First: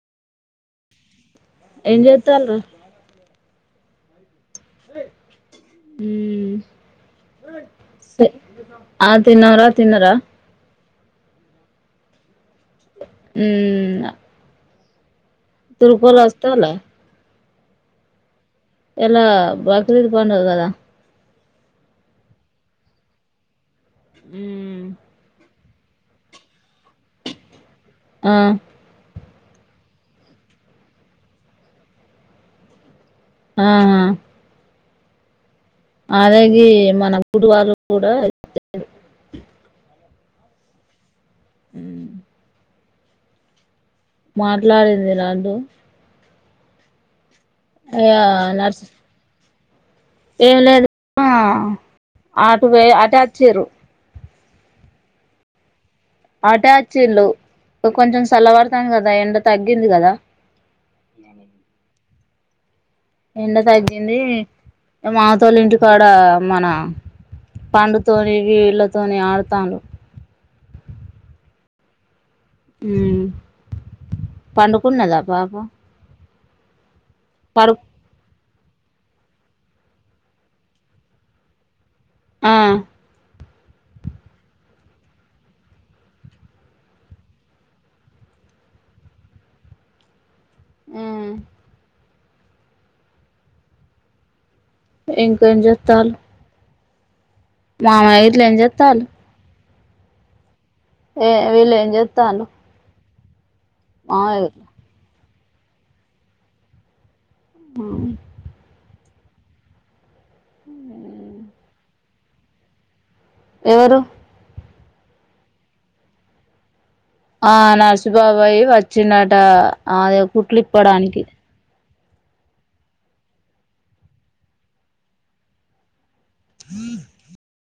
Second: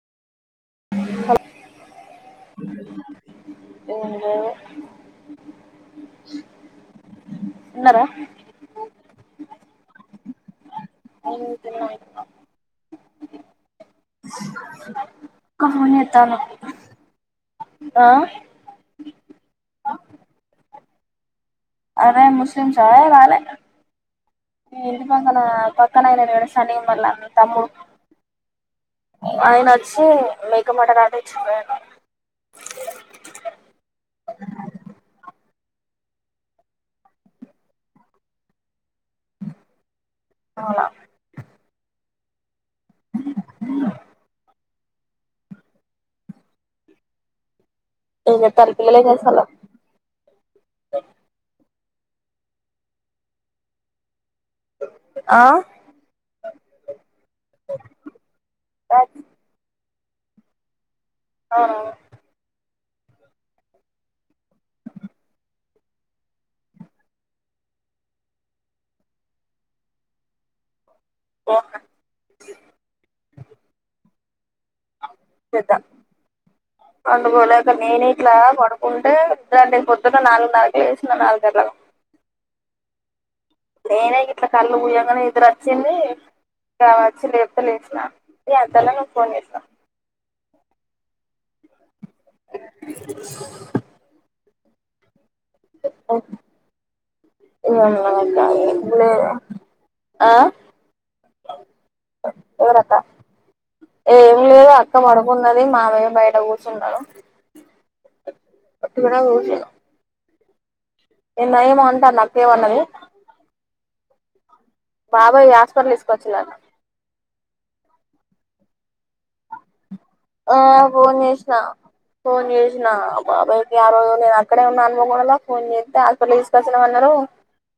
ఏం జేతాండ్రు? ఏం లేదు. తిన్నారా ఊహ్ ఆ, తిన్నంరా. తిన్నరా? ఆల్రెడి తిన్నాయి ఉమ్ ఖమ్మం తురుకోలు ఎత్తాలొ వస్తాల ఇయ్యలా బక్రీద్ పండగ గదా? అదే ముస్లింసా రాలె, మ్మ్ ఇంటి పక్కలా క్కన ఎవడైనా ఏవన్న సని ఉన్నోళ్ళా తమ్ము ఊ ఆయనచ్చీ మేక మెడ గాటచ్చిందయనే ఆ అదే గీ మన గుడివాళ్ళు కూడా అవలా ఊ మాట్లాడేది రాదు. ఇగ ఏంద నర్స్ తాలిపులల్లే మసాల ఏం లేదు ఆటు బొయి అటే అచ్చిర్రు. ఆ అటే అచ్చిళ్ళు. ఇక్ కొంచెం సల్లబడతాంది గదా? ఎండ తగ్గింది గదా? ఆ ఎండ తగ్గింది మాతోలు ఇంటి కాడ మన పండుతోని వీళ్ళతోని ఆడతాన్రు ఓహ పండుకున్నదా పాప చేద్దాం పండుకోలేక పడు నేనే ఇట్లా పడుకుంటే దాని పొద్దున్న నాలుగున్నరకే లెసిన నాలుగల్ల ఆ నేనే ఇట్లా కళ్ళు మూయంగనే నిద్దర వచ్చింది కావచ్చి లేపితే లేసినా ఈ అంతలో నువ్ ఫోన్ చేసినవ్ ఊ ఇంకేం చేతాళ్లు గిట్ల ఏం చేత్తాలు ఆ ఏ వీళ్ళేం చెత్తాళ్లు ఎవరక్క ఏం లేదు అక్క పడుకున్నది మావయ్య బయట కూర్చున్నడు ఉ కూడా ఈ నయము అంటాన అక్కేమన్నది ఎవరు బాబాయ్ హాస్టల్ తీసుకొచ్చులంట ఆ నర్సిబాబాయి వచ్చిండట అది కుట్లు ఇప్పడానికి అ ఫోన్ చేసినా బాబాయికి ఆ రోజు నేను అక్కడే ఉన్నా అనుకోకుండా ఫోన్ చేస్తే పలి తీసుకొచ్చినమన్నరు